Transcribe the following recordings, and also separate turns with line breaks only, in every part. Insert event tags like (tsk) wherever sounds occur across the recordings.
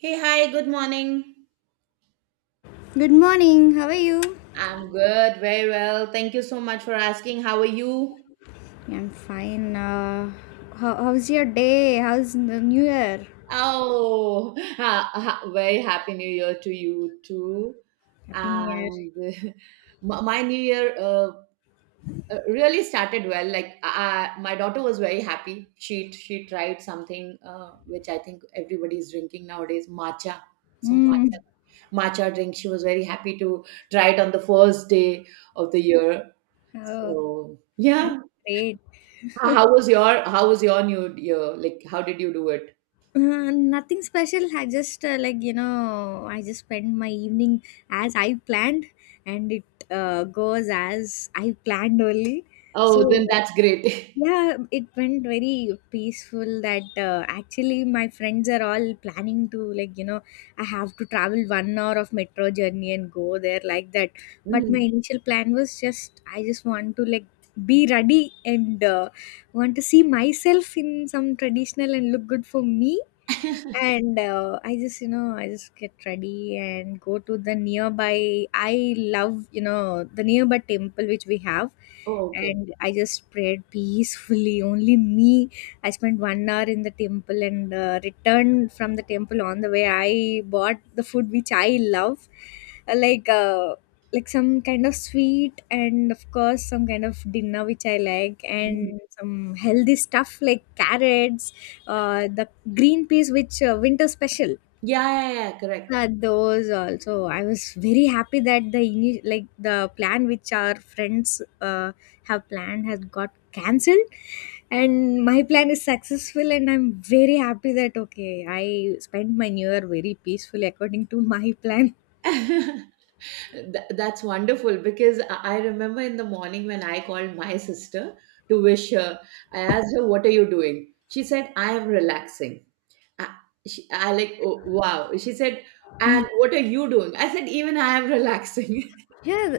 Hey, hi, good morning.
Good morning. How are you?
I'm good, very well. Thank you so much for asking. How are you?
Yeah, I'm fine. How's your day? How's the new year?
Oh, (laughs) very happy new year to you too.
Happy New Year.
And (laughs) my new year really started well. Like my daughter was very happy. She tried something which I think everybody is drinking nowadays, matcha. Some
Mm.
matcha, matcha drink. She was very happy to try it on the first day of the year.
Oh,
So
that's
yeah,
great.
how was your new year? Like how did you do it?
Nothing special. I just I just spend my evening as I planned, and it goes as I planned only. So
Oh, then that's great. (laughs)
yeah, it went very peaceful that actually my friends are all planning to I have to travel 1 hour of metro journey and go there like that. But my
Mhm.
initial plan was just I just want to like be ready and want to see myself in some traditional and look good for me,
(laughs)
and I just I just get ready and go to the nearby, I love the nearby temple which we have,
Oh, okay.
and I just prayed peacefully (laughs) only me. I spent 1 hour in the temple, and returned from the temple. On the way I bought the food which I love. Uh, like uh, like some kind of sweet, and of course some kind of dinner which I like,
Mhm.
and some healthy stuff like carrots, the green peas which winter special.
Yeah, yeah, yeah, correct.
Those also. I was very happy that like the plan which our friends have planned has got cancelled, and my plan is successful, and I'm very happy that okay, I spent my new year very peacefully according to my plan.
(laughs) That's wonderful because I remember in the morning when I called my sister to wish her. I asked her, "What are you doing?" She said, "I am relaxing." I, she, I like, oh, wow. She said,
Mm.
"And what are you doing?" I said, "Even I am (laughs) relaxing."
Yeah,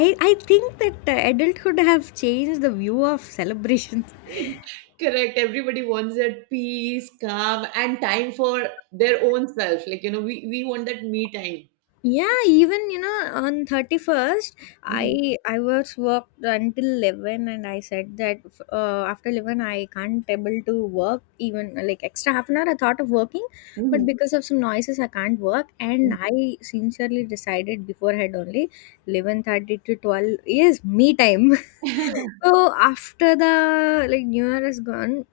i think that adulthood have changed the view of celebrations.
(laughs) Correct. Everybody wants that peace, calm, and time for their own self. Like, you know, we want that me time.
Yeah, even you know, on 31st,
Mhm.
I was worked until 11, and I said that after 11 I can't able to work. Even like extra half an hour I thought of working, but
Mhm.
because of some noises I can't work, and I sincerely decided beforehand only 11:30 to 12 is me time. (laughs) So after the like new year is gone,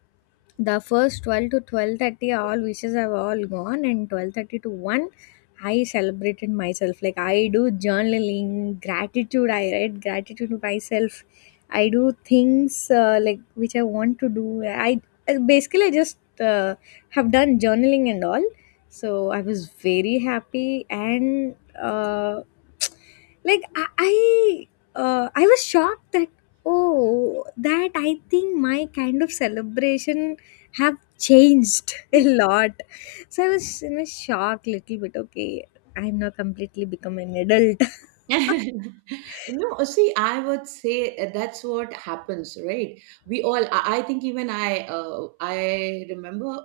the first 12 to 12:30 all wishes have all gone, and 12:30 to 1 I celebrated myself. Like, I do journaling, gratitude, I write gratitude to myself, I do things like which I want to do. i Basically I just uh, have done journaling and all. So I was very happy, and uh, (tsk) like i I, I was shocked that oh, that I think my kind of celebration have changed (laughs) a lot. So I was in a shock little bit. Okay, I'm now completely become an adult. (laughs)
(laughs) No, see, I would say that's what happens, right? We all, I think, even I remember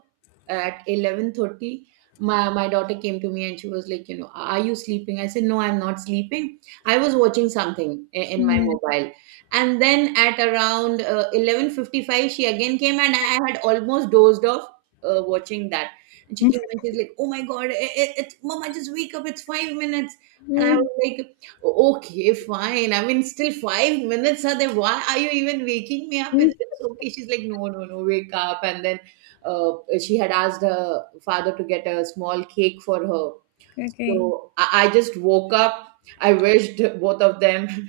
at 11:30, my daughter came to me and she was like, you know, are you sleeping? I said, no, I'm not sleeping. I was watching something in my
Mm.
mobile. And then at around 11:55, she again came and I had almost dozed off watching that. And she came and she's like, oh my God, mom, I just wake up. It's 5 minutes. And I
Mm.
was like, okay, fine. I mean, still 5 minutes are there. Why are you even waking me up?
Mm.
It's okay. She's like, no, no, no, wake up. And then uh, she had asked her father to get a small cake for her,
Okay.
so I just woke up. I wished both of them. (laughs)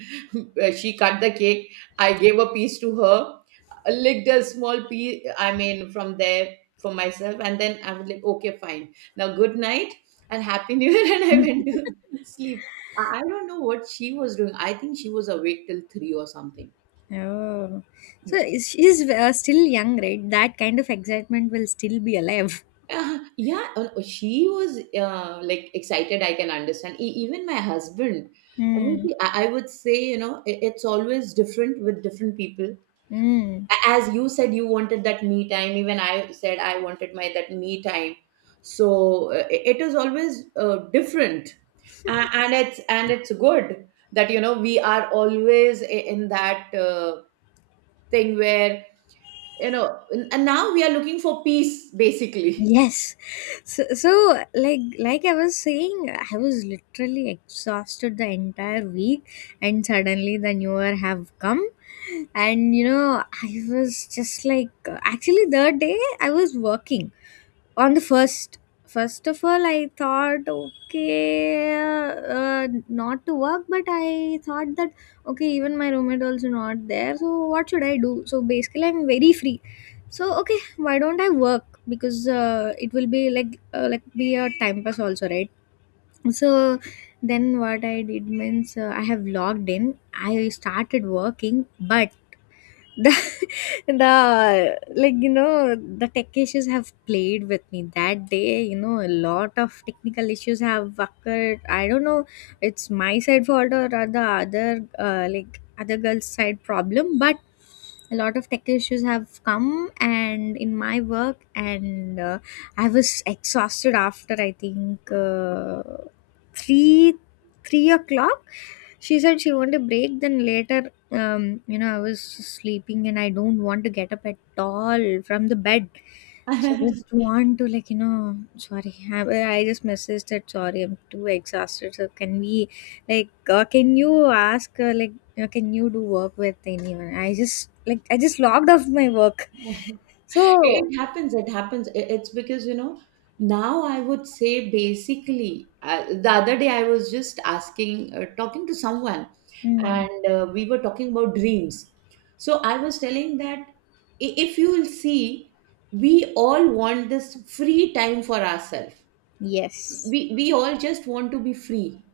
She cut the cake. I gave a piece to her, licked a small piece, I mean, from there for myself. And then I was like, okay, fine. Now, good night and Happy New Year. (laughs) And I went to sleep. I don't know what she was doing. I think she was awake till three or something.
Oh, so she's still young, right? That kind of excitement will still be alive.
Yeah, she was like excited. I can understand. Even my husband. I mean,
Mm.
see, I would say, you know, it's always different with different people.
Mm.
As you said, you wanted that me time. Even I said I wanted my that me time. So it is always different. And it's good that, you know, we are always in that thing where, you know, and now we are looking for peace basically.
Yes. So, like I was saying, I was literally exhausted the entire week, and suddenly the new year have come. And you know, I was just like, actually the day I was working, on the first first of all I thought okay, not to work. But I thought that okay, even my roommate also not there, so what should I do? So basically I'm very free, so okay, why don't I work, because it will be like be a time pass also, right? So then what I did means, I have logged in, I started working. But (laughs) the the like you know the tech issues have played with me that day. You know, a lot of technical issues have occurred. I don't know it's my side fault or the other other girl's side problem, but a lot of tech issues have come and in my work. And I was exhausted after I think 3 3 o'clock. She said she wanted a break. Then later, I was sleeping and I don't want to get up at all from the bed. So I
(laughs)
just want to like, sorry I just messaged that, sorry I'm too exhausted, so can we like can you ask yeah, can you do work with anyone? I just like I just logged off my work.
It
So
it happens. It happens. It's because, you know, now I would say basically, the other day I was just talking to someone,
mm,
and we were talking about dreams. So I was telling that, if you will see, we all want this free time for ourselves.
yes.
We all just want to be free.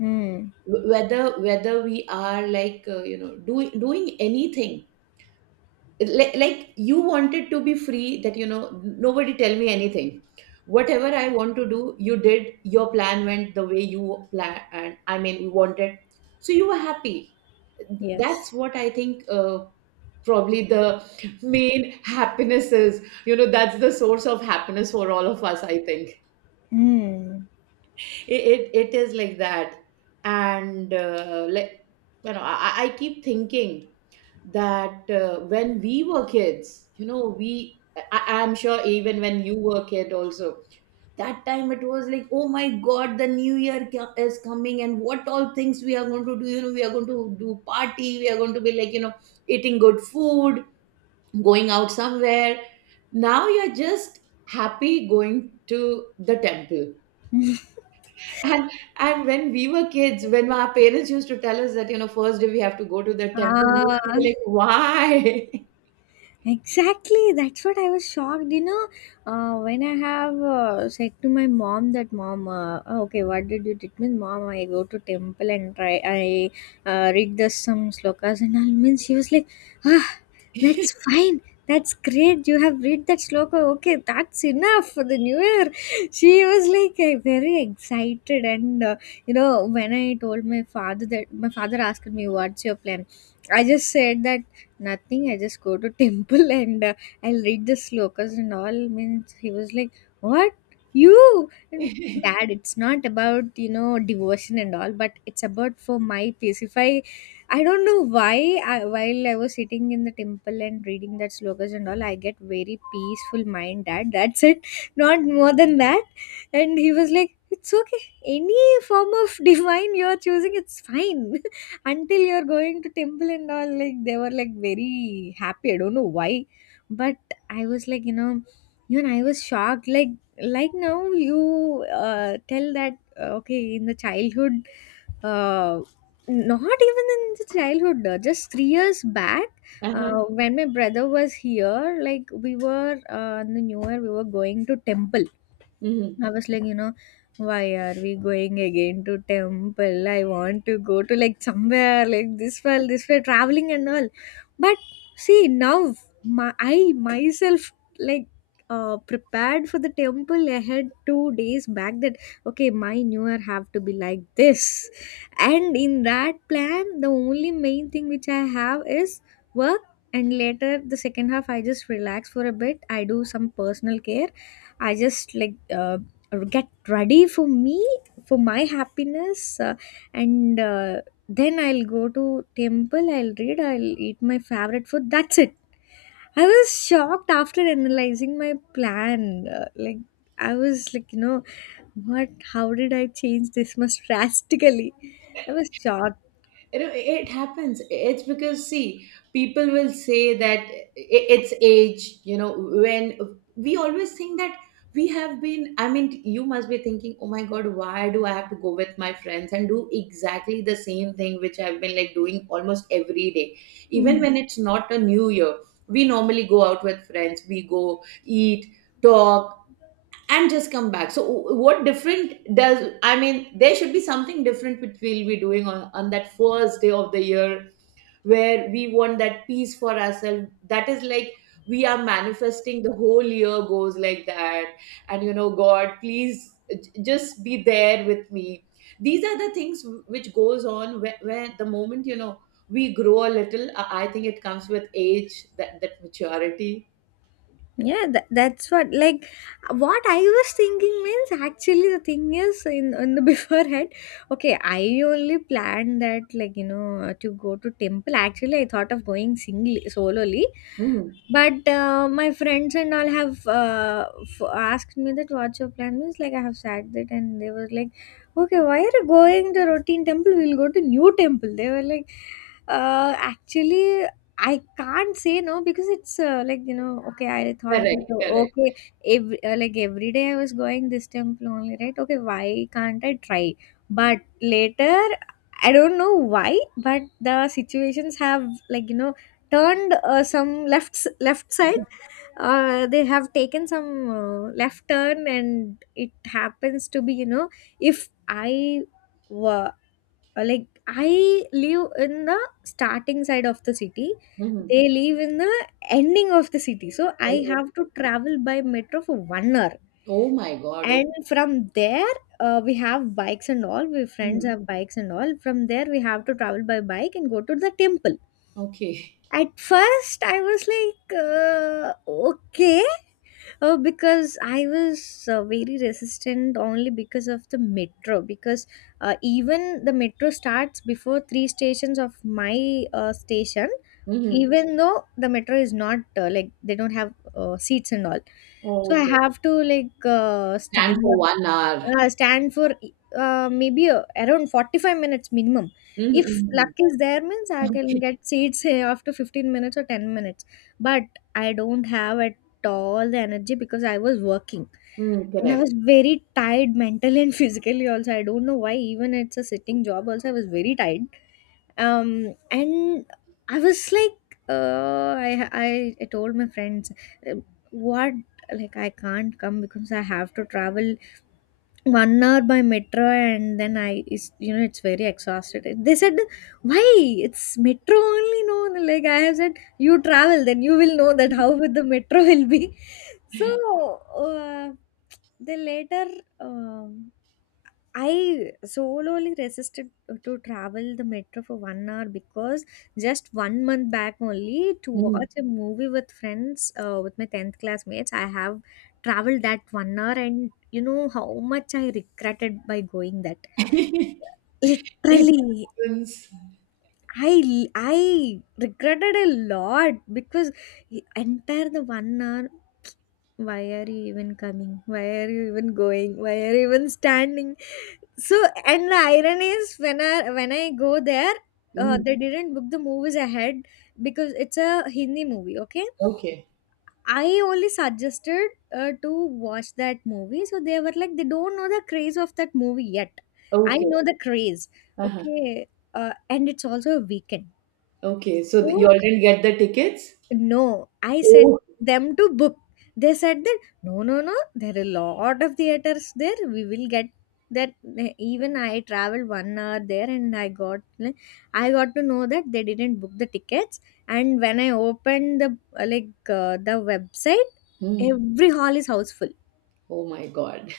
Mm,
Whether we are like doing anything, like you wanted to be free, that, nobody tell me anything, whatever I want to do. You did your plan, went the way you plan, and I mean, you wanted, so you were happy.
yes.
That's what I think, probably the main happiness is, that's the source of happiness for all of us, I think.
Mm.
It is like that. And like, I keep thinking that when we were kids, you know, we, I'm sure even when you were kid also, that time it was like, oh my God, the new year is coming and what all things we are going to do. You know, we are going to do party, we are going to be like, you know, eating good food, going out somewhere. Now you're just happy going to the temple.
(laughs)
And and when we were kids, when our parents used to tell us that, you know, first day we have to go to the temple, we used to
Ah,
be like,
exactly, that's what I was shocked. You know, when I have said to my mom that mom, oh, okay, what did you did mean, mom? I go to temple and try I read the some slokas and all. Means she was like, ah, that's fine, that's great. You have read that sloka. Okay, that's enough for the new year. (laughs) She was like very excited, and you know, when I told my father that, my father asked me, what's your plan? I just said that, nothing, I just go to temple (laughs) and I'll read the slokas and all. Means he was like, what? You? And
why? (laughs)
dad, it's not about, you know, devotion and all, but it's about for my peace. If I, I don't know why, while I was sitting in the temple and reading that slokas and all, I get very peaceful mind, dad. (laughs) That's it. Not more than that. And he was like, it's okay. Any form of (laughs) divine you're choosing, it's fine, until you're going to temple and all, like they were like very happy. I don't know why. But I was like, you know, even I was shocked. Like now you tell that okay, in the childhood, uh, not even in the childhood just 3 years back,
Uh-huh.
when my brother was here, like we were in the new year we were going to temple.
Mhm.
I was like, you know, why are we going again to temple? I want to go to like somewhere like this far, this way, traveling and all. But see now, my, I myself like prepared for the temple ahead 2 days back. That okay, my new year have to be like this, and in that plan, the only main thing which I have is work. And later, the second half, I just relax for a bit. I do some personal care. I just like get ready for me, for my happiness, and then I'll go to temple, I'll read, I'll eat my favorite food, that's it. I was shocked after analyzing my plan. I was like, you know, what, how did I change this much (laughs) drastically? I was shocked.
You know, it happens. It's because, see, people will say that it's age, you know, when we always think that we have been, I mean, you must be thinking, oh my God, why do I have to go with my friends and do exactly the same thing which I've been like doing almost every day? Even
Hmm.
when it's not a new year, we normally go out with friends, we go eat, talk, and just come back. So what different does, I mean, there should be something different which we'll be doing on that first day of the year, where we want that peace for ourselves, that is like we are manifesting the whole year goes like that. And, you know, god please just be there with me. These are the things which goes on, where the moment, you know, we grow a little, I think it comes with age, that that maturity.
Yeah, that's what like what I was thinking means. Actually the thing is in the (laughs) beforehand, okay, I only planned that, like you know, to go to temple. Actually I thought of going singly, solely.
Mhm.
But my friends and all have asked me that what's your plan means, like I have said that, and they were like okay, why are you going to routine temple, we'll go to new temple. They were like actually, I can't say no, because it's like you know, okay, I thought
Correct,
that, oh,
correct.
okay, every, like every day I was going this temple only, right? Okay, why can't I try? But later I don't know why, but the situations have like you know turned some left side, they have taken some left turn, and it happens to be, you know, if I like I live in the starting side of the city.
Mhm.
They live in the ending of the city. So I have to travel by metro for 1 hour.
Oh my God. Oh,
And from there, we have bikes and all. We friends
mm,
have bikes and all. From there, we have to travel by bike and go to the temple.
okay.
At first, I was like, okay. Oh, because I was very resistant only because of the metro. Because even the metro starts before three stations of my station,
Hmm.
even though the metro is not like, they don't have seats and all. So
Oh,
I
okay.
have to like
Stand for 1 hour.
stand for maybe around 45 minutes minimum. If
Mm-hmm.
luck is there means, I can
Okay.
get seats here after 15 minutes or 10 minutes. But I don't have at all the energy, because I was working,
Mm,
and I
correct.
was very tired mentally and (laughs) physically also. I don't know why, even it's a sitting job also I was very tired. And I was like I told my friends uh, what like I can't come because I have to travel 1 hour by metro, and then I is you know, it's very exhausted. They said, "Why? It's metro only, no?" Like I have said, you travel, then you will know that how with the metro will be. (laughs) So uh, they later um, I solely resisted to travel the metro for 1 hour, because just 1 month back only, to
Hmm.
watch a movie with friends, with my 10th classmates, I have traveled that 1 hour, and you know how much I regretted by going that.
(laughs) It
Literally,
happens.
I regretted a lot because entire the 1 hour, why are you even coming? Why are you even going? Why are you even standing? So, and the irony is when I go there,
Mhm.
they didn't book the movies ahead because it's a Hindi movie. Okay,
Okay.
I only suggested to watch that movie, so they were like they don't know the craze of that movie yet. I
Okay.
know the craze.
Uh-huh.
Okay, and it's also a weekend.
Okay. So
So
you all didn't get the tickets?
no, I said
Oh.
them to book. They said that no, no, no. There are a lot of theaters there. We will get that. Even I traveled 1 hour there, and I got to know that they didn't book the tickets. And when I opened the like the website,
Mm.
every hall is houseful.
Oh my God.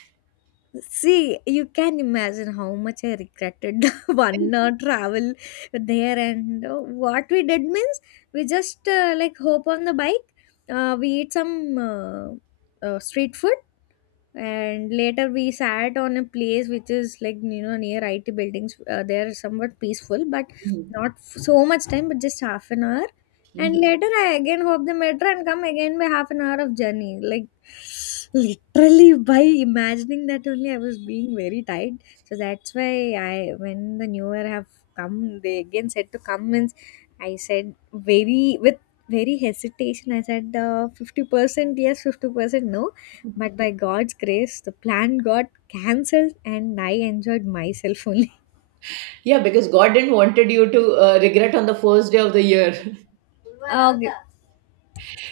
See, you can imagine how much I regretted (laughs) the one
(laughs)
hour travel there, and what we did means we just like hop on the bike. We eat some street food, and later we sat on a place which is like you know near IT buildings, they are somewhat peaceful but
Mhm.
not f- so much time, but just half an hour, and
Mhm.
later I again hop the metro and come again by half an hour of journey, like literally by imagining that only I was being very tired, so that's why I, when the new year have come, they again said to come means I said very with very hesitation, I said 50% yes 50% no, but by God's grace, the plan got cancelled and I enjoyed myself only. (laughs)
Yeah, because God didn't wanted you to regret on the first day of the year.
Okay.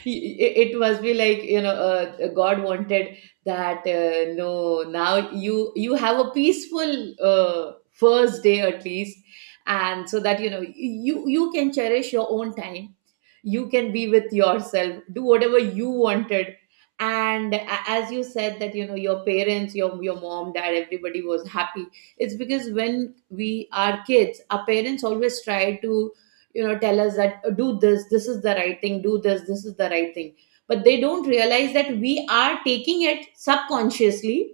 It must be like, you know, god wanted that, no, now you have a peaceful first day at least, and so that, you can cherish your own time, you can be with yourself, do whatever you wanted. And as you said that, your parents, your mom, dad, everybody was happy. It's because when we are kids, our parents always try to, tell us that, "Oh, do this, this is the right thing. Do this, this is the right thing." But they don't realize that we are taking it subconsciously.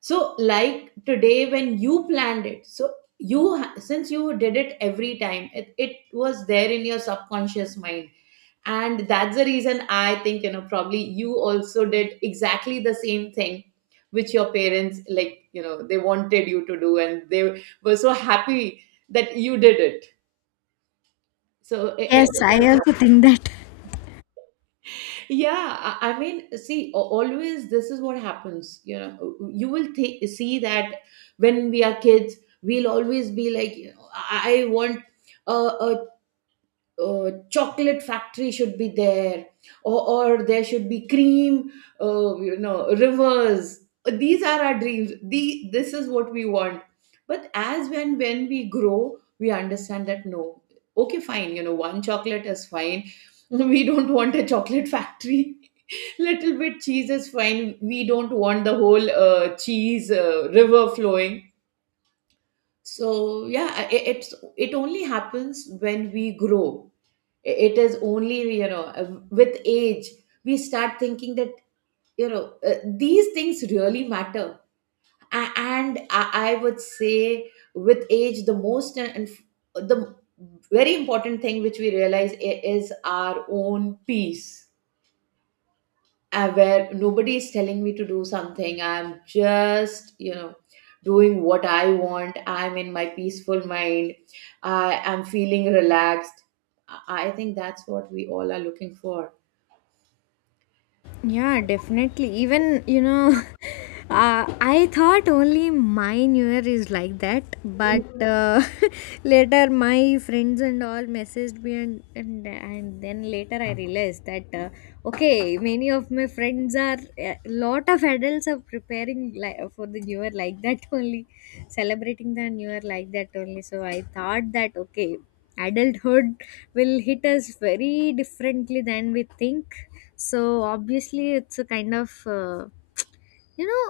So like today when you planned it, so since you did it every time, it was there in your subconscious mind. And that's the reason I think, probably you also did exactly the same thing which your parents, like, they wanted you to do, and they were so happy that you did it. So
Yes, I also think that.
yeah. I mean, see, always this is what happens. You know, you will see that when we are kids, we'll always be like, you know, I want a, a chocolate factory should be there, or, or there should be cream, rivers. These are our dreams, this is what we want. But as when we grow, we understand that, no, okay, fine, one chocolate is fine. (laughs) We don't want a chocolate factory. (laughs) Little bit cheese is fine, we don't want the whole cheese river flowing. So yeah, it only happens when we grow. It is only, with age, we start thinking that, these things really matter. And I would say, with age, the most and the very important thing which we realize is our own peace, where nobody is telling me to do something. I'm just, doing what I want. I'm in my peaceful mind, I am feeling relaxed. I think that's what we all are looking for.
Yeah, definitely. Even, you know, (laughs) I thought only my new year is like that, but (laughs) later my friends and all messaged me, and then later I realized that, okay, many of a lot of adults are preparing for the new year like that (laughs) only, celebrating the new year like that only. So I thought that, okay, adulthood will hit us very differently than we think, so obviously, it's a kind of you know,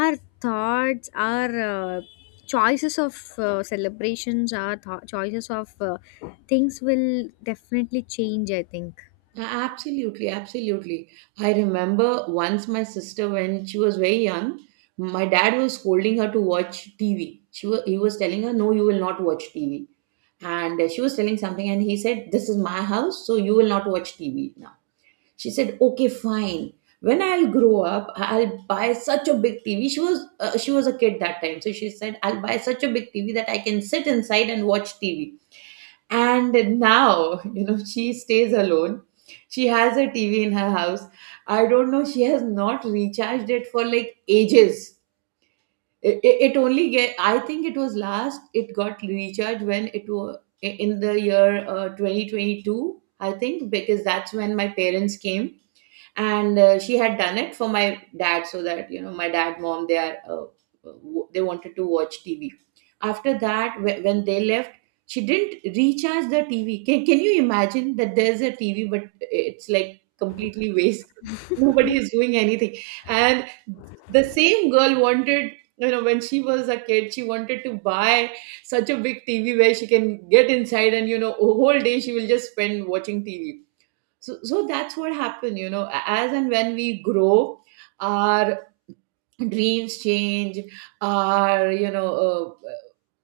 our thoughts, our choices of celebrations, our choices of things will definitely change, I think.
Absolutely, absolutely. I remember once my sister, when she was very young, my dad was scolding her to watch TV. He was telling her, "No, you will not watch TV." And she was telling something, and he said, "This is my house, so you will not watch TV now." She said, "Okay, fine. When I'll grow up, I'll buy such a big TV." She was a kid that time, so she said, "I'll buy such a big TV that I can sit inside and watch TV." And now, you know, she stays alone. She has a TV in her house. I don't know, she has not recharged it for like ages. It only get, I think it was last it got recharged when it was in the year 2022, I think, because that's when my parents came. And she had done it for my dad so that, you know, my dad, mom, they are they wanted to watch TV. After that, when they left, she didn't recharge the TV. Can you imagine that? There's a TV but it's like completely waste. Nobody is doing anything. And the same girl wanted, you know, when she was a kid she wanted to buy such a big TV where she can get inside and, you know, a whole day she will just spend watching TV. So that's what happened. You know, as and when we grow, our dreams change. Our, you know, uh,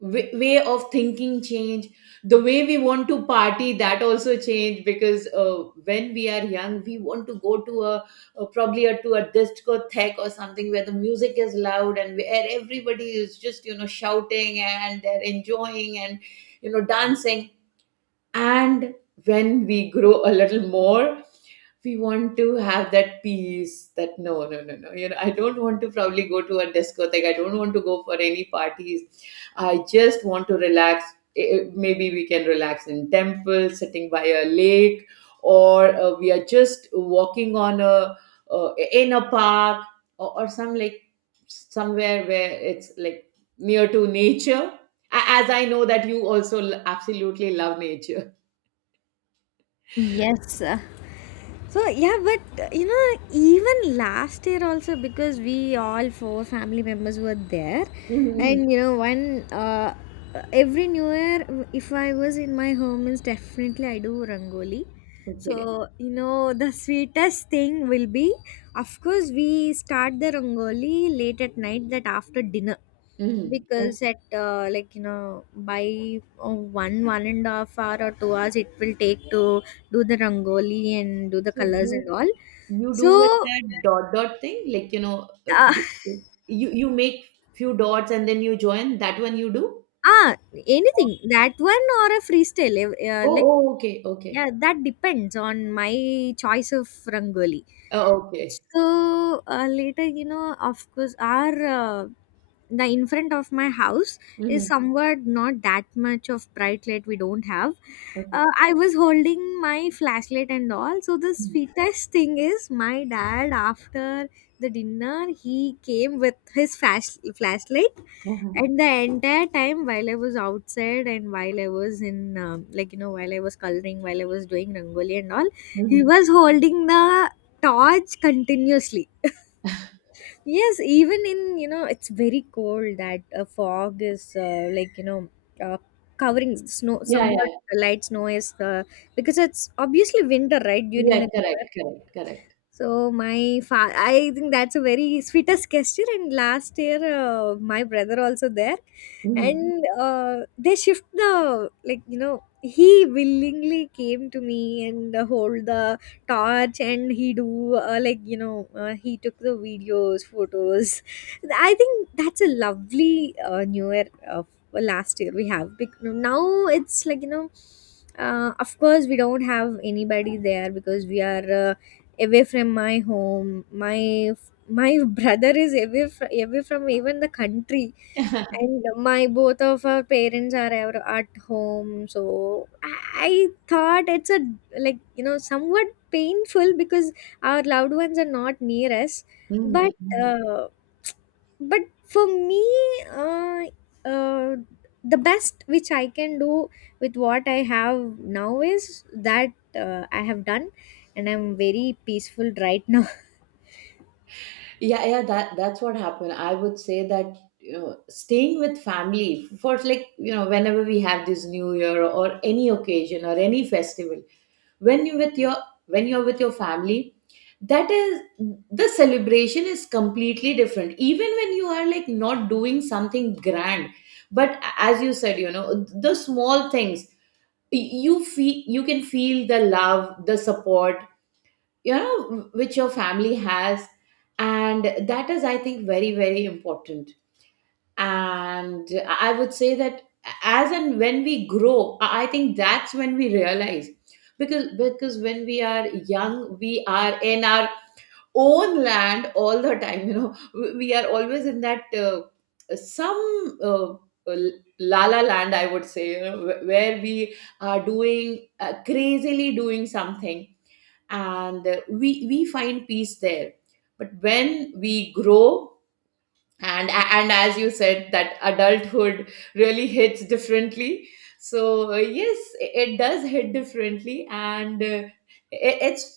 way of thinking change. The way we want to party, that also change. Because when we are young, we want to go to a probably a, to a discotheque or something where the music is loud and where everybody is just, you know, shouting and they're enjoying and, you know, dancing. And when we grow a little more, we want to have that peace. That no, no, no, no, you know, I don't want to probably go to a discotheque, I don't want to go for any parties. I just want to relax. Eh, maybe we can relax in temple sitting by a lake, or we are just walking on a in a park, or some like somewhere where it's like near to nature. As I know that you also absolutely love nature.
Yes. (laughs) So yeah, but you know, even last year also, because we all four family members were there,
Mhm.
and you know, one every New Year, if I was in my home, means definitely I do rangoli.
Okay.
So you know, the sweetest thing will be, of course, we start the rangoli late at night, that after dinner,
Mhm.
because
Okay.
at like you know, by one one and a half hour or 2 hours it will take to do the rangoli and do the
So
colors and
you
all.
you do
So
with that dot dot thing, like, you know,
uh, (laughs)
you make few dots and then you join. That one you do.
ah anything that one or a freestyle,
Oh,
like.
oh, okay, okay,
Yeah, that depends on my choice of rangoli.
oh, okay.
So later, you know, of course, our the in front of my house is
Mm-hmm.
somewhat not that much of bright light we don't have.
Okay.
I was holding my flashlight and all. So the
Mm-hmm.
sweetest thing is, my dad, after the dinner, he came with his flashlight,
Uh-huh.
and the entire time while I was outside, and while I was in like you know, while I was coloring, while I was doing rangoli and all, he
Hmm.
was holding the torch continuously. Yes, even in, you know, it's very cold, that a fog is like you know, uh, covering, snow
Yeah, yeah,
somewhat,
yeah.
light snow is because it's obviously winter, right, during
Yeah,
the new.
correct, correct, correct.
So I think that's a very sweetest gesture. And last year, my brother also there,
Mm-hmm.
and they shift the, like you know, he willingly came to me and hold the torch, and he do like you know, he took the videos, photos. I think that's a lovely new year. Last year we have. Now it's like you know, of course we don't have anybody there because we are away from my home, my (laughs) brother is away from even the country,
(laughs)
and my both of our parents are ever at home, so i I thought it's a, like you know, somewhat painful because our loved ones are not near us, but
Mm-hmm.
uh, but for me, uh, uh, the best which I can do with what I have now is that, I have done, and I'm very peaceful right now.
Yeah, yeah, that that's what happened. I would say that, you know, staying with family for, like, you know, whenever we have this New Year or any occasion or any festival, when you with your, when you're with your family, that is, the celebration is completely different, even when you are like not doing something grand. But as you said, you know, the small things, you feel, you can feel the love, the support, you know, which your family has. And that is, I think, very very important. And I would say that as and when we grow, I think that's when we realize. Because when we are young, we are in our own land all the time, you know, (laughs) we are always in that some uh, la la land, I would say, you know, where we are doing crazily doing something, and we find peace there. But when we grow, and as you said that adulthood really hits differently. So yes, it does hit differently. And it's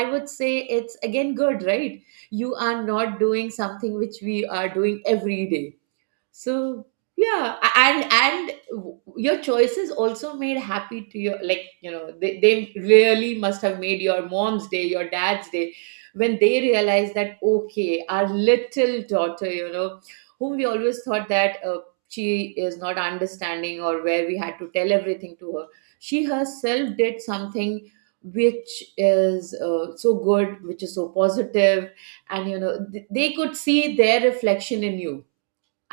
I would say it's again good, right? You are not doing something which we are doing every day. So yeah, and your choices also made happy to your, like, you know, they really must have made your mom's day, your dad's day, when they realized that, okay, our little daughter, you know, whom we always thought that she is not understanding, or where we had to tell everything to her, she herself did something which is so good, which is so positive. And you know, they could see their reflection in you.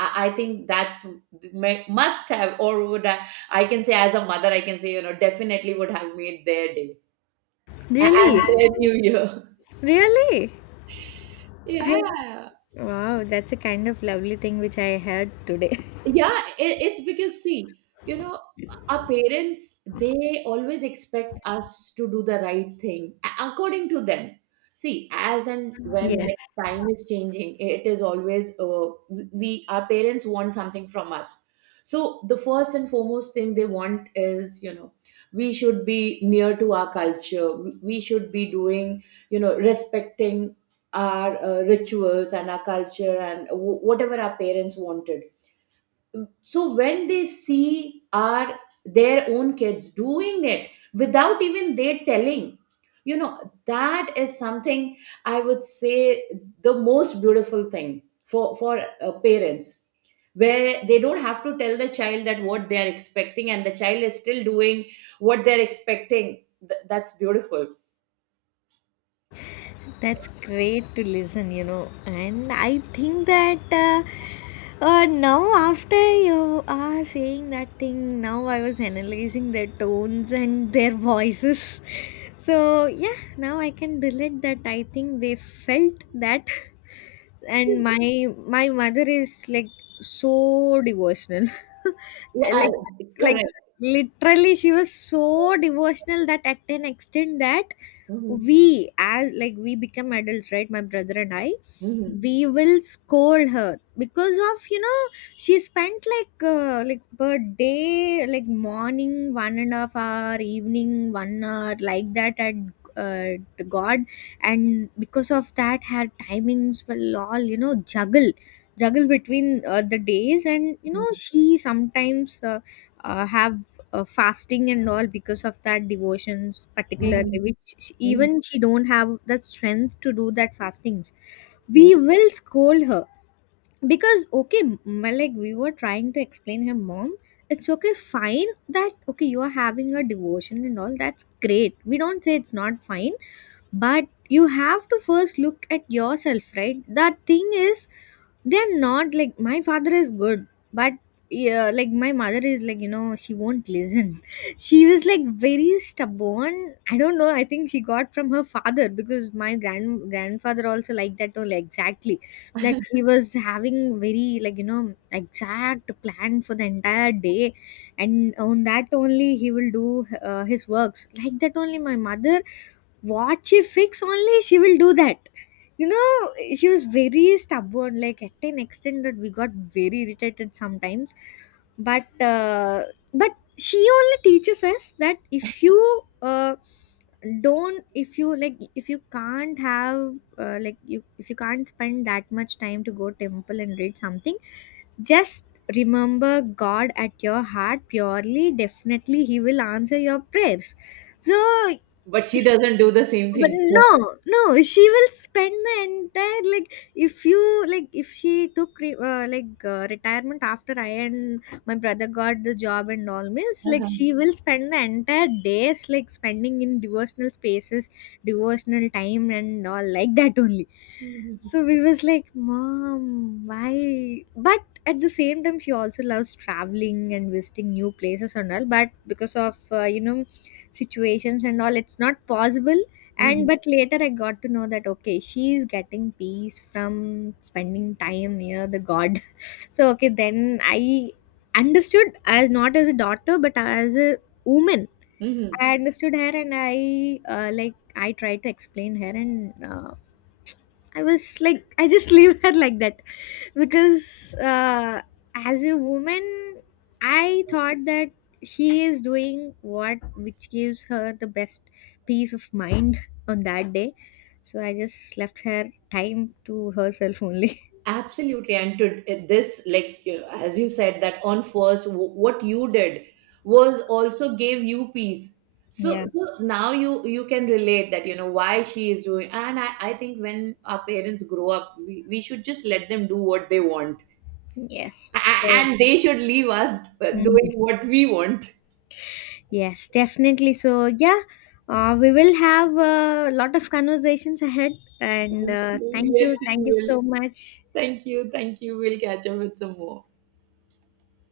I think that's must have, or would I can say, as a mother, I can say, you know, definitely would have made their day
(laughs) Really,
and their new year. (laughs)
really. I,
Yeah.
wow, that's a kind of lovely thing which I heard today.
Yeah, it's because see, you know, our parents, they always expect us to do the right thing according to them. See, as and
(laughs)
when,
Yes.
like, time is changing, it is always we, our parents want something from us. So the first and foremost thing they want is, you know, we should be near to our culture. We should be doing, you know, respecting our rituals and our culture, and whatever our parents wanted. So when they see our, their own kids doing it without even they telling, you know, that is something, I would say, the most beautiful thing for parents, where they don't have to tell the child that what they are expecting, and the child is still doing what they're expecting. That's beautiful.
That's great to listen, you know. And I think that, now, after you are saying that thing, now I was analyzing their tones and their voices. (laughs) So, yeah, now I can relate that I think they felt that. (laughs) And my mother is like so devotional. (laughs)
Yeah,
Like, like
correct.
literally she was so devotional that at an extent that,
Hmm.
we, as like we become adults, right, my brother and I,
Hmm.
we will scold her because of, you know, she spent like per day like morning 1.5 hour, evening 1 hour like that, at the god, and because of that her timings will all, you know, juggle between the days, and you know she sometimes have fasting and all because of that devotions
Hmm.
particularly, which she,
Hmm.
even she don't have the strength to do that fastings,
Yeah.
we will scold her because, okay, well, like we were trying to explain her, mom, it's okay fine that, okay, you are having a devotion and all, that's great, we don't say it's not fine, but you have to first look at yourself, right, that thing is, they're not like, my father is good, but yeah, like my mother is like, you know, she won't listen. (laughs) She was like very stubborn, I don't know, I think she got from her father, because my grandfather also like that only exactly, like he was having very, like you know, exact plan for the entire day, and on that only he will do his works, like that only my mother, what she fix only she will do that. You know, she was very stubborn, like at an extent that we got very irritated sometimes, but but she only teaches us that, if you uh, don't, if you like, if you can't have, like, you, if you can't spend that much time to go temple and read something, just remember god at your heart purely, definitely he will answer your prayers. So.
But she
(laughs)
doesn't do the same
But
thing
no,
herself.
no, she will spend the entire, like if you like, if she took like retirement after I and my brother got the job and all, means like
Uh-huh.
she will spend the entire days like spending in devotional spaces, devotional time and all, like that only. So
Mm-hmm.
we was like, mom, why, but at the same time she also loves traveling and visiting new places and all, but because of you know, situations and all, it's not possible. And
Mhm.
but later I got to know that, okay, she is getting peace from spending time near the god. (laughs) So okay, then I understood as not as a daughter but as a woman,
Mhm.
I understood her, and I, like, I tried to explain her, and I was like, I just (laughs) leave her like that, because as a woman, I thought that she is doing what which gives her the best peace of mind (laughs) on that day. So I just left her time to herself only. (laughs)
Absolutely. And to this, like, as you said, that on first, what you did was also gave you peace. So,
Yeah.
so now you can relate that, you know, why she is doing. And I think when our parents grow up, we should just let them do what they want.
Yes. So.
And they should leave us
Mhm.
doing what we want.
Yes, definitely. So yeah, we will have a lot of conversations ahead, and
Thank you. Yes, we
thank you
will.
so much.
Thank you, thank you. We'll catch up with some more.